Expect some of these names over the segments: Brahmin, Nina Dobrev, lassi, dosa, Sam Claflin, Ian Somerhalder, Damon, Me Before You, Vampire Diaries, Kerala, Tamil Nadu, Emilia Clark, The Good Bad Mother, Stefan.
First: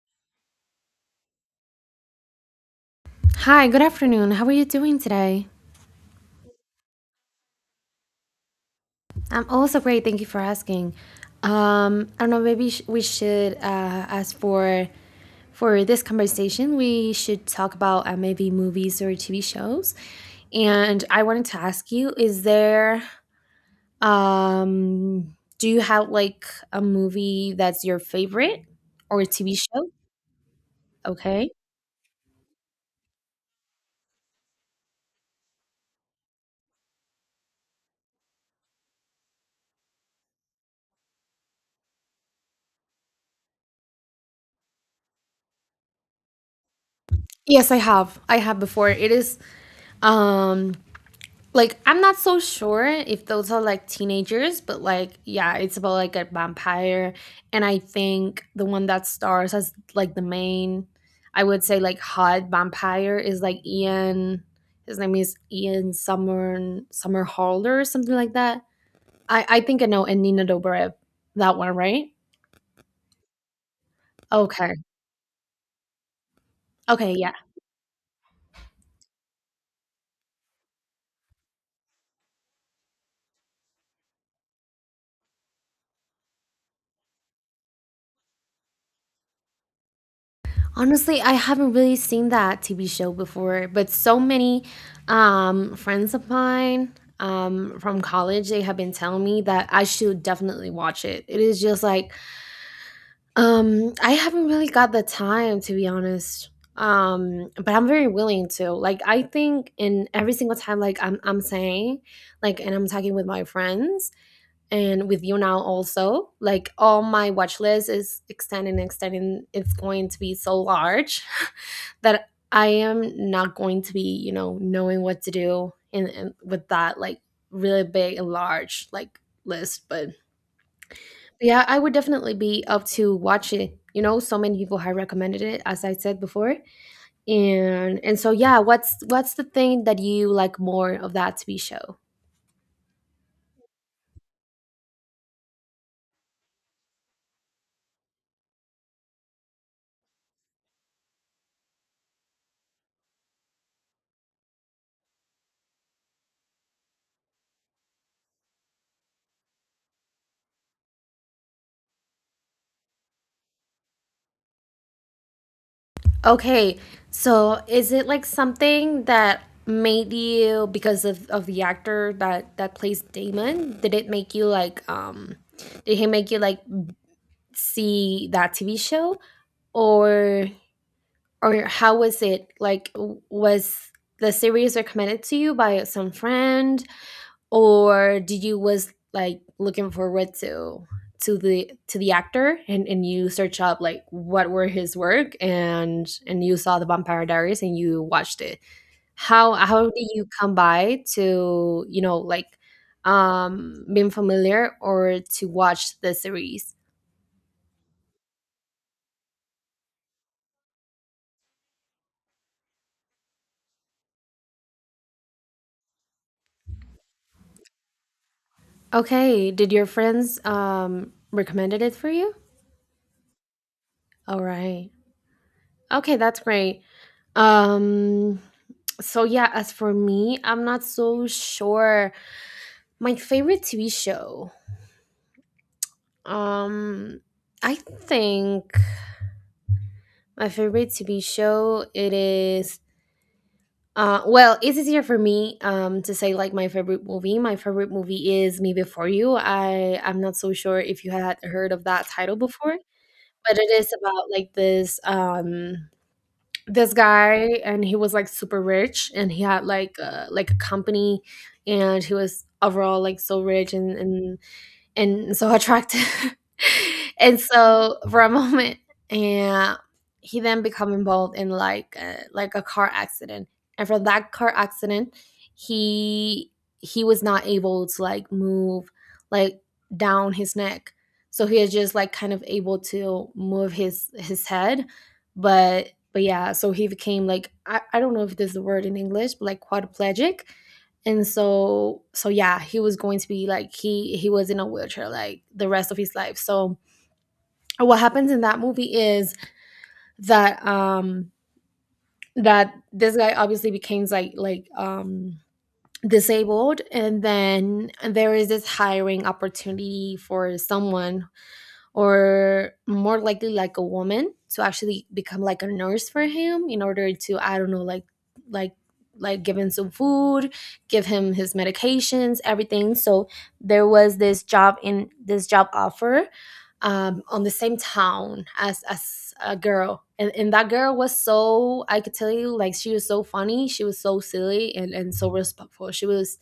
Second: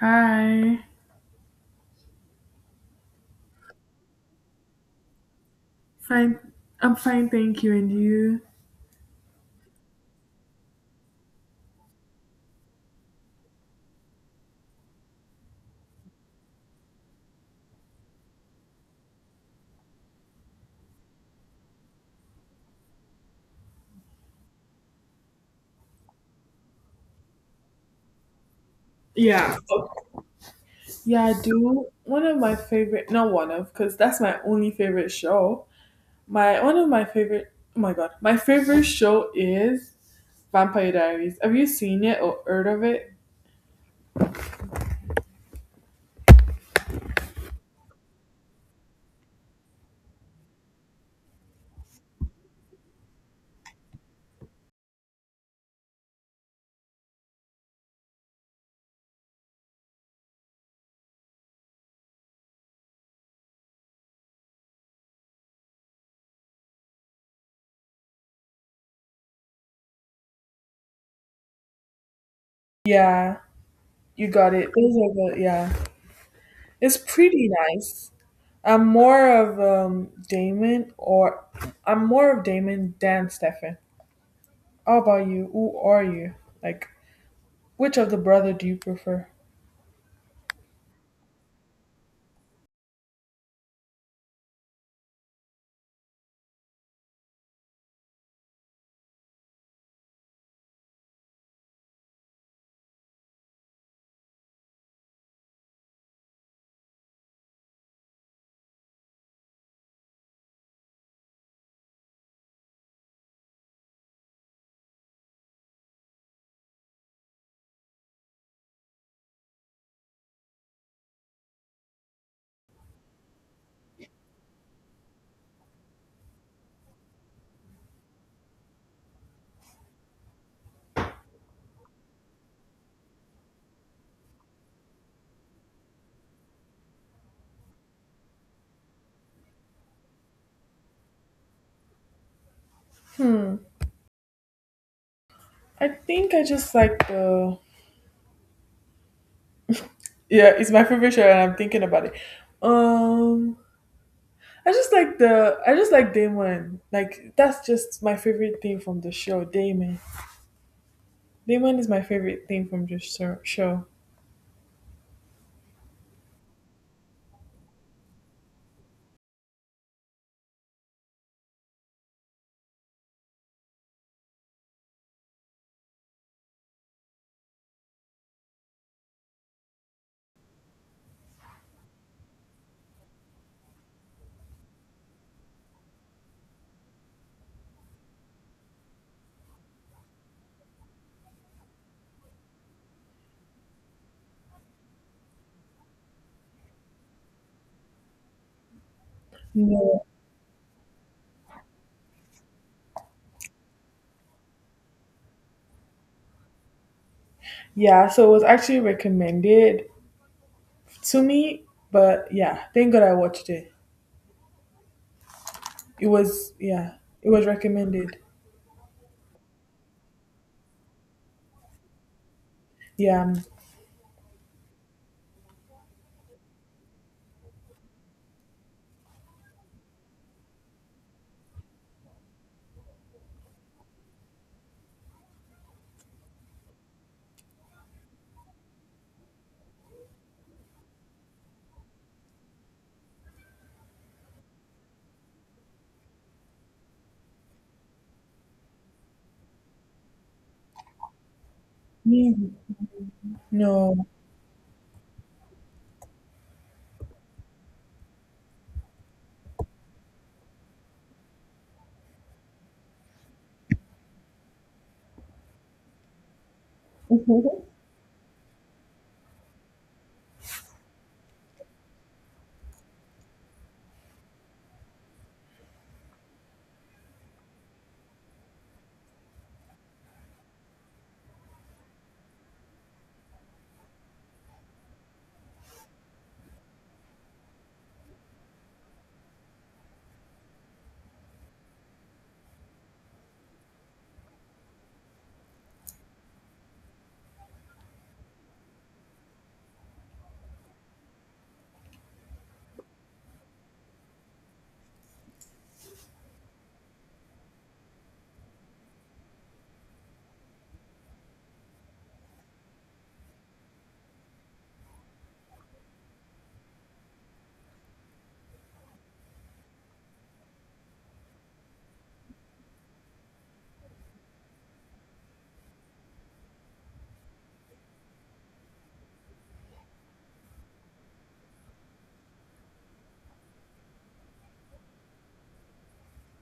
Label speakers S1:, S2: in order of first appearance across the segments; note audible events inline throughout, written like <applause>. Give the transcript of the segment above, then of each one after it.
S1: Hi.
S2: Hi, good afternoon. How are you doing today?
S1: Fine. I'm fine, thank you. And you?
S2: I'm also great, thank you for asking. I don't know. Maybe we should ask for this conversation. We should talk about maybe movies or TV shows. And I wanted to ask you: Is there do you have like a movie that's your favorite, or a TV
S1: Yeah.
S2: show?
S1: Oh, Yeah, I
S2: Okay.
S1: do. One of my favorite, not one of, because that's my only favorite show. My one of my favorite. Oh my god, my favorite show is Vampire Diaries. Have you seen it or heard of it?
S2: Yes, I have. I have before. It is. Um, like, I'm not so sure if those are like teenagers, but like yeah, it's about like a vampire, and I think the one that stars as like the main, I would say like hot vampire, is like Ian. His name is Ian Summer Halder or something like that. I think I know, and Nina Dobrev, that one, right?
S1: Yeah, you got it.
S2: Okay,
S1: Those are the yeah. It's
S2: okay, yeah.
S1: pretty nice. I'm more of Damon than Stefan. How about you? Who are you? Like, which of the brother do you prefer?
S2: Honestly, I haven't really seen that TV show before, but so many friends of mine, from college, they have been telling me that I should definitely watch it. It is just like, I haven't really got the time, to be honest, but I'm very willing to. Like, I think in every single time, like, I'm saying, like, and I'm talking with my friends and with you now also, like, all my watch list is extending, extending. It's going to be so large that I am not going to be, you know, knowing what to do in and with that like really big and large like list. But yeah, I would definitely be up to watch it. You know, so many people have recommended it, as I said before. And so yeah, what's the thing that you like more of that TV show?
S1: I think I just like the yeah, it's my favorite show, and I'm thinking about it. Um, I just like Damon. Like that's just my favorite thing from the show. Damon is my favorite thing from the show.
S2: Okay, so is it like something that made you, because of the actor that plays Damon? Did it make you like, did he make you like see that TV show, or or how was it like, was the series recommended to you by some friend, or did you was like looking forward to the actor, and you search up like what were his work, and you saw the Vampire Diaries and you watched it? How
S1: No.
S2: did you come by to, you know, like, being familiar or to watch the series?
S1: Yeah, so it was actually recommended to me, but yeah, thank God I watched it. It was yeah, it was recommended.
S2: Okay, did your friends recommended it for you?
S1: Yeah,
S2: All right. Okay, that's great. Um so yeah, as for me, I'm not so sure. My favorite TV show. Um I think my favorite TV show it is, well, it's easier for me to say like my favorite movie. My favorite movie is Me Before You. I'm not so sure if you had heard of that
S1: me
S2: title before, but it is
S1: no.
S2: about like this, this guy, and he was like super rich, and he had like, like a company, and he was overall like so rich, and and so attractive. <laughs> And so for a moment, and he then become involved in like like a car accident. And from that car accident, he he was not able to like move, like, down his neck. So he is just like kind of able to move his head, but yeah, so he became like, I don't know if there's a word in English, but like quadriplegic. And so so yeah, he was going to be like, he was in a wheelchair like the rest of his life. So what happens in that movie is that, that this guy obviously became like disabled, and then there is this hiring opportunity for someone, or more likely like a woman, to actually become like a nurse for him, in order to, I don't know, like like give him some food, give him his medications, everything. So there was this job, in this job offer, on the same town as a girl, and that girl was so, I could tell you, like she was so funny, she was so silly, and so respectful. She was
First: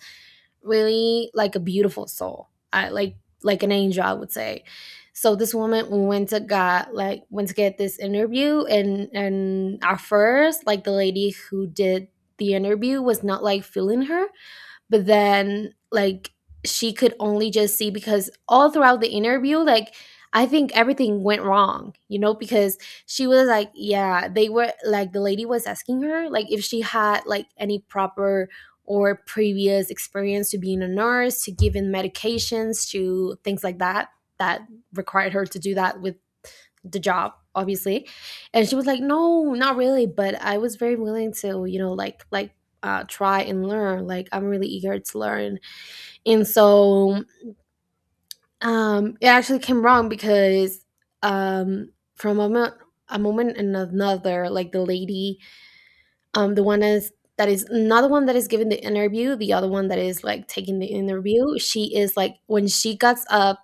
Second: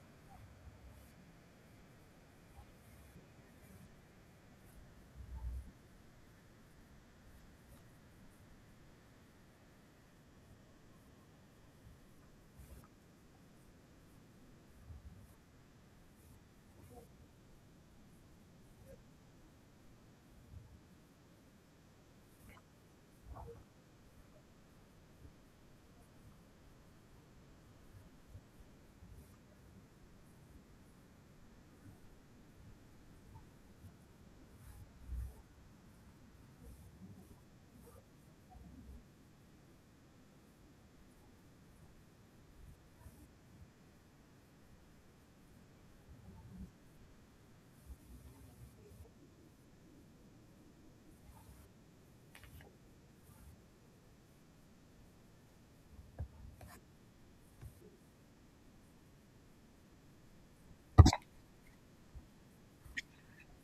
S2: really like a beautiful soul. I like an angel, I would say. So this woman went to got, like, went to get this interview, and at first like the lady who did the interview was not like feeling her, but then like, she could only just see, because all throughout the interview, like, I think everything went wrong, you know, because she was like, yeah, they were like, the lady was asking her like if she had like any proper or previous experience to being a nurse, to giving medications, to things like that, that required her to do that with the job, obviously. And she was like, no, not really, but I was very willing to, you know, like try and learn. Like, I'm really eager to learn. And so it actually came wrong because, um, from a moment, a moment and another, like the lady, the one is that is not the one that is giving the interview, the other one that is like taking the interview. She is like, when she gets up,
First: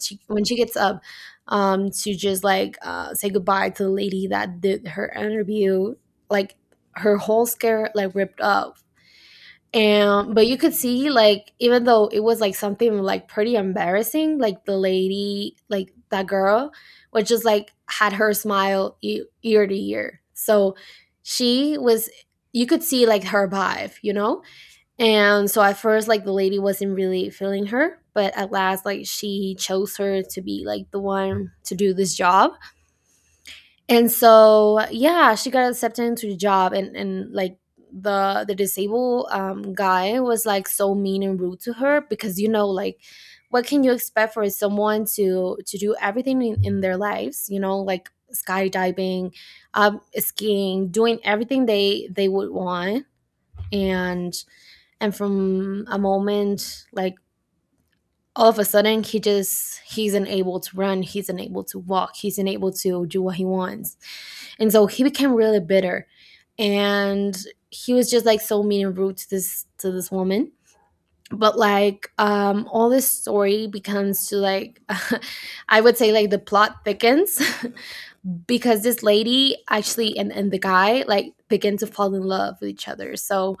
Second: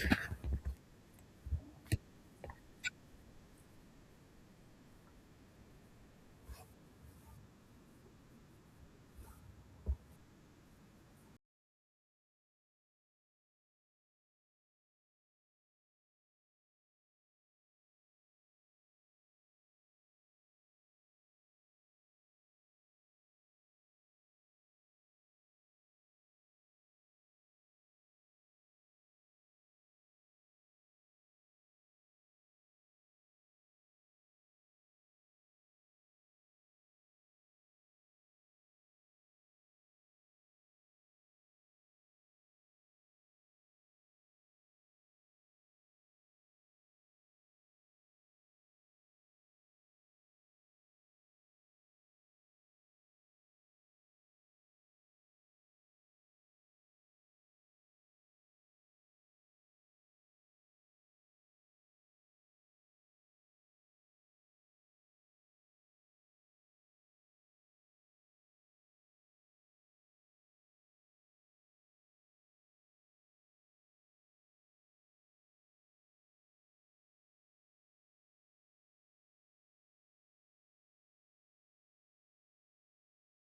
S2: when she gets up, to just like, say goodbye to the lady that did her interview, like, her whole skirt like ripped up. And but you could see, like, even though it was like something like pretty embarrassing, like the lady, like that girl, was just like had her smile ear to ear. So she was, you could see like her vibe, you know? And so at first like the lady wasn't really feeling her, but at last like she chose her to be like the one to do this job. And so yeah, she got accepted into the job, and like the disabled guy was like so mean and rude to her, because, you know, like, what can you expect for someone to do everything in their lives, you know, like skydiving, skiing, doing everything they would want. and and from a moment, like, all of a sudden, he just, he's unable to run, he's unable to walk, he's unable to do what he wants. And so he became really bitter, and he was just like so mean and rude to this, woman. But like, all this story becomes to like, <laughs> I would say, like, the plot thickens, <laughs> because this lady actually, and the guy, like, begin to fall in love with each other. So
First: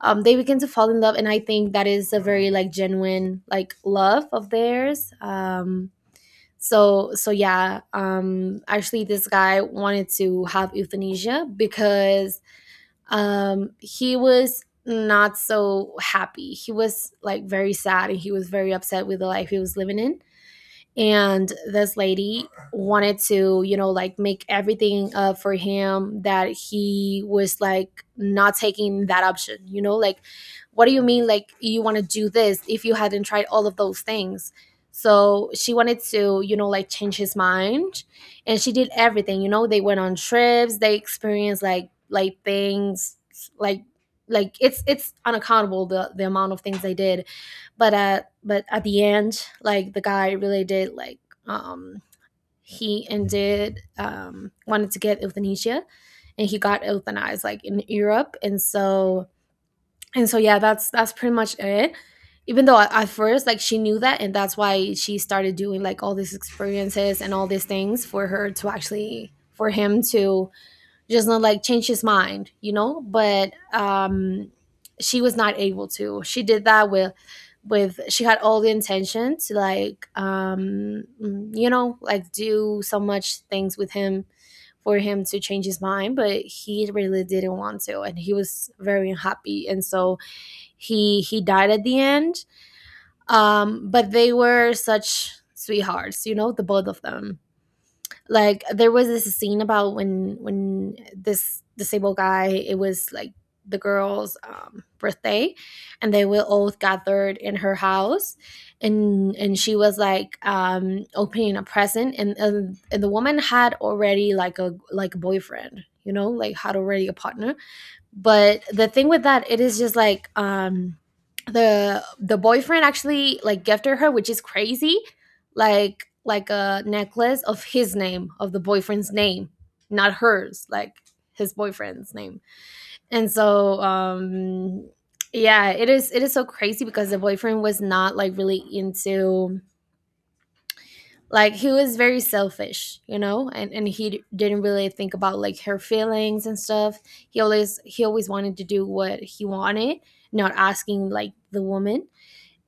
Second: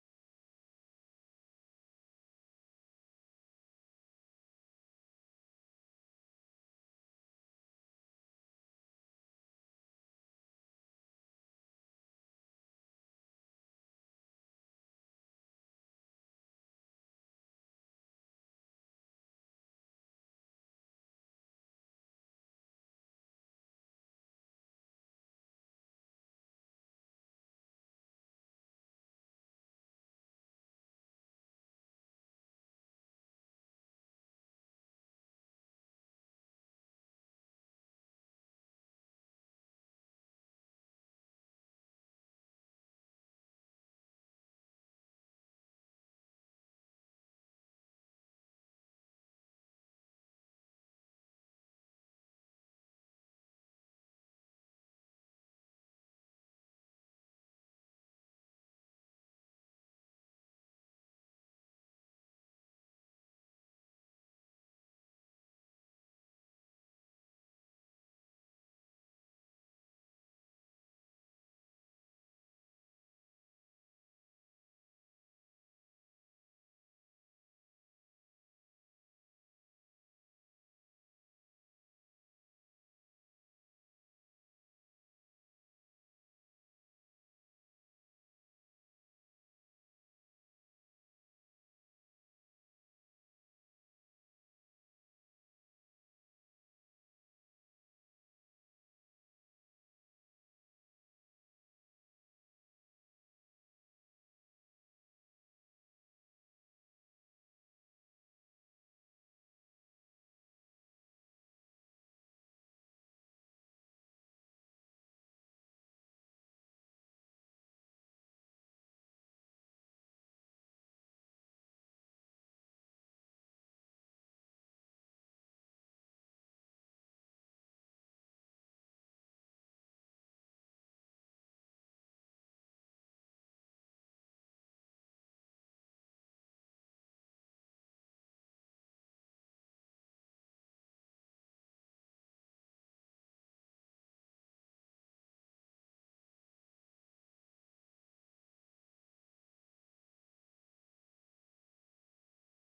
S2: they begin to fall in love, and I think that is a very like genuine like love of theirs. So so yeah, actually this guy wanted to have euthanasia because, he was not so happy, he was like very sad, and he was very upset with the life he was living in. And this lady wanted to, you know, like, make everything up for him, that he was like not taking that option, you know, like, what do you mean, like, you want to do this if you hadn't tried all of those things? So she wanted to, you know, like, change his mind. And she did everything, you know, they went on trips, they experienced like things, like like, it's unaccountable the amount of things they did. But at, but at the end, like, the guy really did, like, um he ended, wanted to get euthanasia, and he got euthanized like in Europe. And so and so yeah, that's pretty much it. Even though at first, like, she knew that, and that's why she started doing like all these experiences and all these things, for her to actually, for him to just not like change his mind, you know. But she was not able to. She did that with she had all the intention to like you know, like do so much things with him for him to change his mind, but he really didn't want to and he was very unhappy, and so he died at the end. But they were such sweethearts, you know, the both of them. Like there was this scene about when this disabled guy, it was like the girl's birthday, and they were all gathered in her house. And she was like opening a present, and the woman had already like a boyfriend, you know, like had already a partner. But the thing with that, it is just like the boyfriend actually like gifted her, which is crazy, like a necklace of his name, of the boyfriend's name, not hers, like his boyfriend's name. And yeah, it is so crazy because the boyfriend was not like really into, like he was very selfish, you know, and he didn't really think about like her feelings and stuff. He always wanted to do what he wanted, not asking like the woman.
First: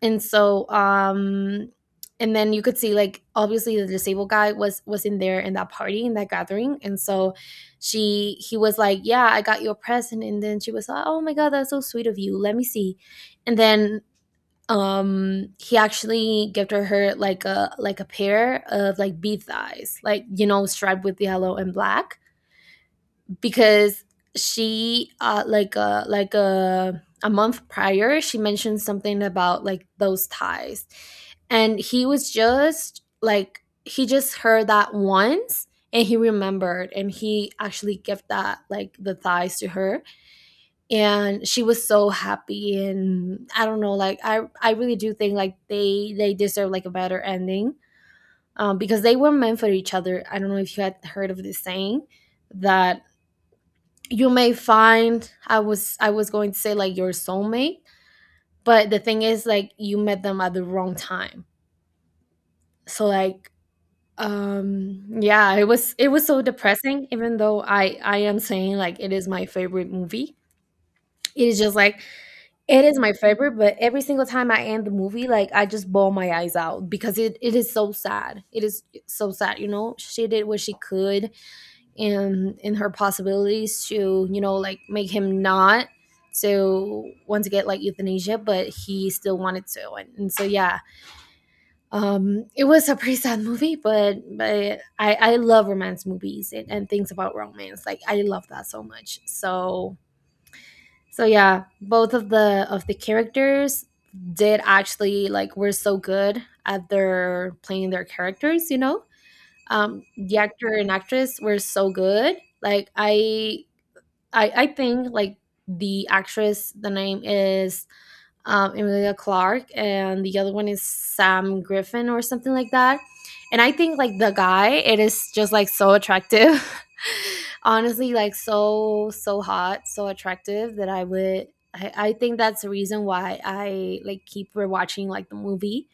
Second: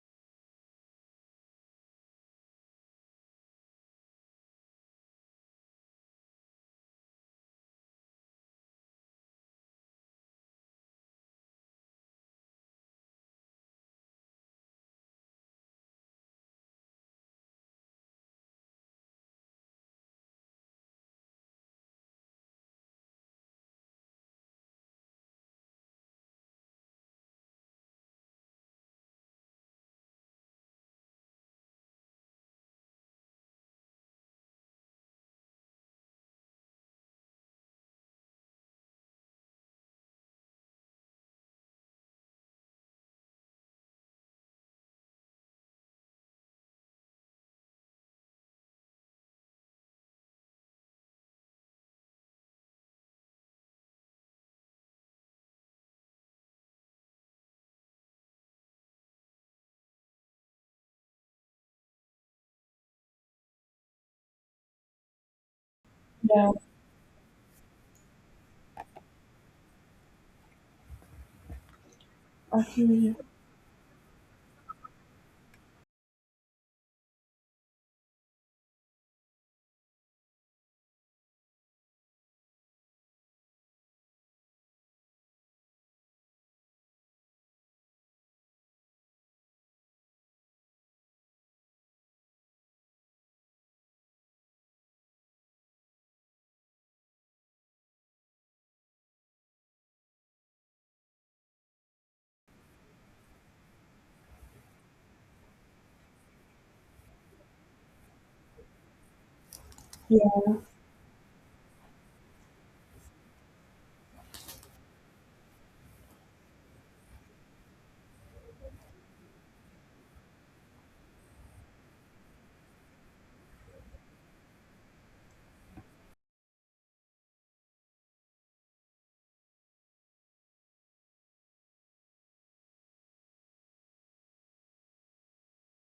S2: and so um and then you could see, like obviously the disabled guy was in there, in that party, in that gathering. And so she he was like, yeah, I got you a present. And then she was like, oh my god, that's so sweet of you, let me see. And then he actually gifted her like a pair of like bead thighs, like, you know, striped with yellow and black, because she like a month prior, she mentioned something about like those ties, and he was just like he just heard that once, and he remembered, and he actually gave that like the thighs to her. And she was so happy. And I don't know, like I really do think like they deserve like a better ending. Because they were meant for each other. I don't know if you had heard of this saying that you may find, I was going to say like your soulmate, but the thing is like you met them at the wrong time. So like yeah, it was
S1: <laughs>
S2: so
S1: Yeah,
S2: depressing, even though I am saying like it is my favorite movie. It is just like
S1: I
S2: it
S1: feel
S2: is my
S1: you.
S2: favorite, but every single time I end the movie, like I just bawl my eyes out because it is so sad. It is so sad, you know. She did what she could and in her possibilities to, you know, like make him not to want to get like euthanasia, but he still wanted to. And so yeah. It was a pretty sad movie, but I love romance movies and things about romance. Like I love that so much. So yeah, both of the characters did actually like were so good at their playing their characters, you know. The actor and actress were so good. Like I I think like the actress, the name is Emilia Clark, and the other one is Sam Griffin or something like that. And I think like the guy, it is just like so attractive. <laughs> Honestly, like so hot, so attractive that I would. I think that's the reason why I like keep rewatching like the movie.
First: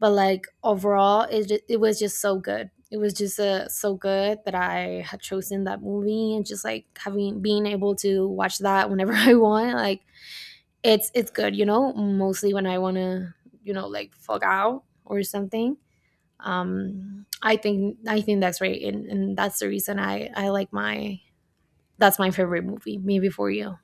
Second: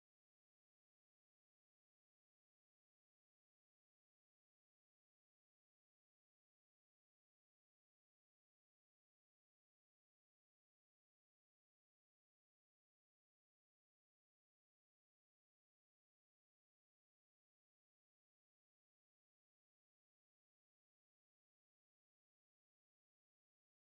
S2: But like overall, it it was just so good. It was just so good that I had chosen that movie and just like having being able to watch that whenever <laughs> I want. Like it's good, you know, mostly when I want to, you know, like fuck out or something. I think that's right, and that's the reason I like my that's my favorite movie, Me Before You.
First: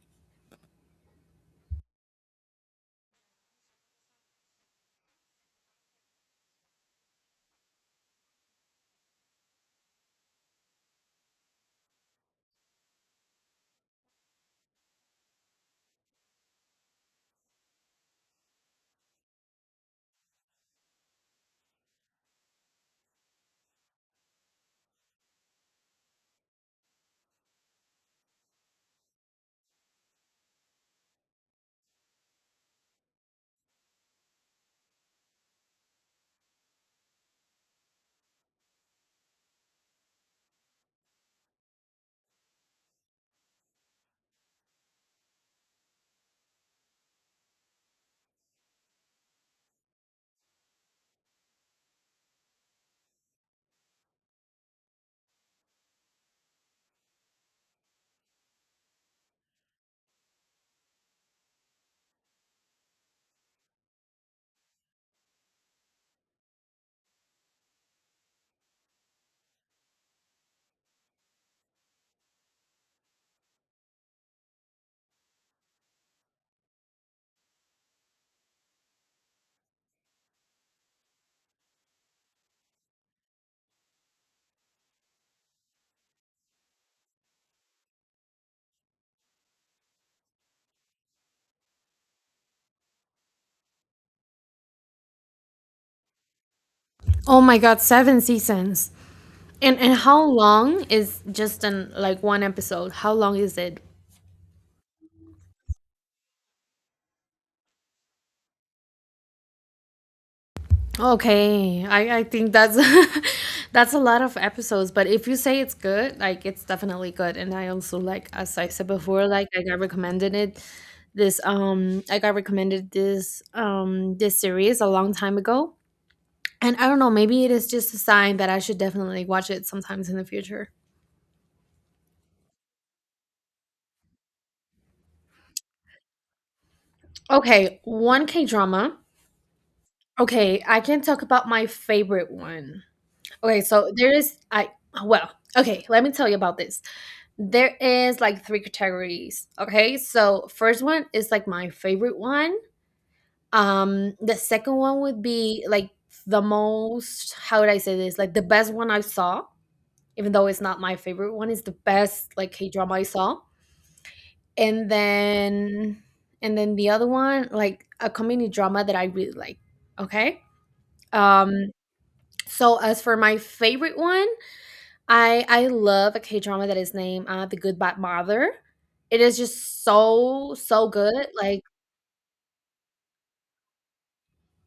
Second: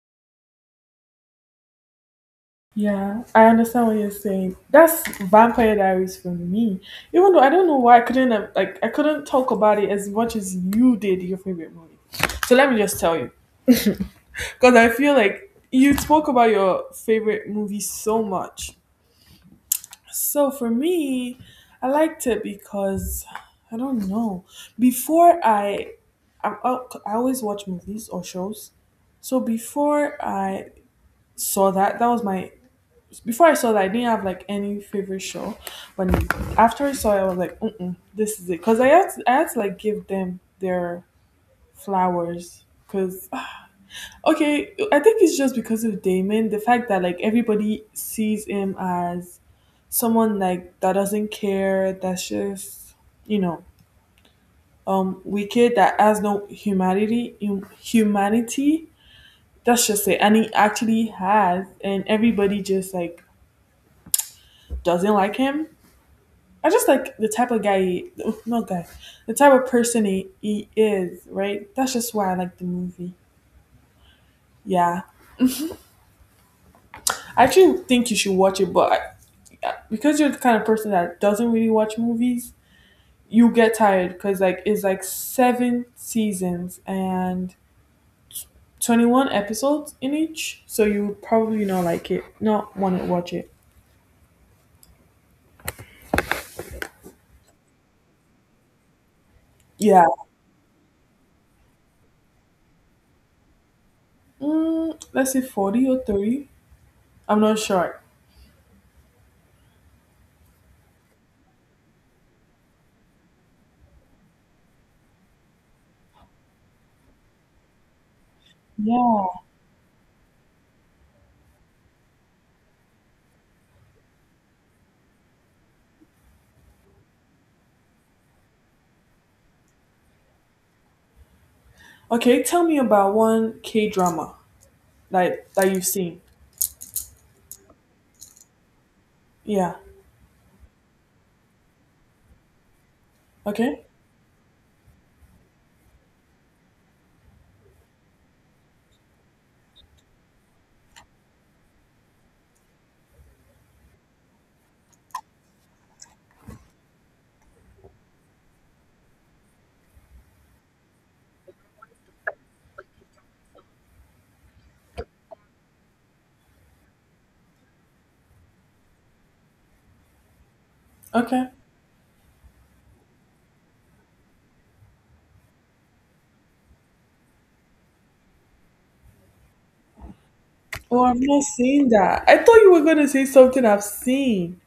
S1: Yeah, I understand what you're saying. That's Vampire Diaries for me. Even though I don't know why I couldn't have, like I couldn't talk about it as much as you did your favorite movie. So let me just tell you, because I feel like you spoke about your favorite movie so much. So for me, I liked it because I don't know. Before I, I'm, I always watch movies or shows. So before I saw that, that was my Before I saw that, I didn't have like any favorite show, but after I saw it, I was like, mm, this is it. Cause I had to like give them their flowers. Cause <sighs> okay, I think it's just because of Damon, the fact that like everybody sees him as someone like that doesn't care, that's just, you know, wicked, that has no humanity. That's just it, and he actually has, and everybody just like doesn't like him. I just like the type of guy, he, not guy, the type of person he is, right? That's just why I like the movie. Yeah. I actually think you should watch it, but because you're the kind of person that doesn't really watch movies, you get tired because like it's like seven seasons and 21 episodes in each. So you would probably not like it, not want to watch it.
S2: Oh my god, 7 seasons. And
S1: Yeah.
S2: how long is just an like one episode, how long is it?
S1: Mm, let's say 40 or 30. I'm not sure.
S2: Okay, I think that's <laughs> that's a lot of episodes, but if you say it's good, like it's definitely good. And I also like, as I said
S1: Yeah.
S2: before, like I got recommended it this I got recommended this this series a long time ago. And I don't know, maybe it is just a sign that I should definitely watch it sometimes in the future.
S1: Okay, tell me about one K drama, like, that you've seen.
S2: Okay, one K drama.
S1: Yeah.
S2: Okay, I can talk about my favorite one. Okay,
S1: Okay.
S2: so there is well, okay, let me tell you about this. There is like 3 categories. Okay. So first one is like my favorite one. The second one would be like the most, how would I say this? Like the best one I saw, even though it's not my favorite one, it's the best like K drama I saw. And then the other one, like a comedy drama that I really like. Okay.
S1: Okay.
S2: Um so as for my favorite one, I love a K drama that is named The Good Bad Mother. It is just so
S1: Oh, I've
S2: good.
S1: not
S2: Like
S1: seen that. I thought you were gonna say something I've seen.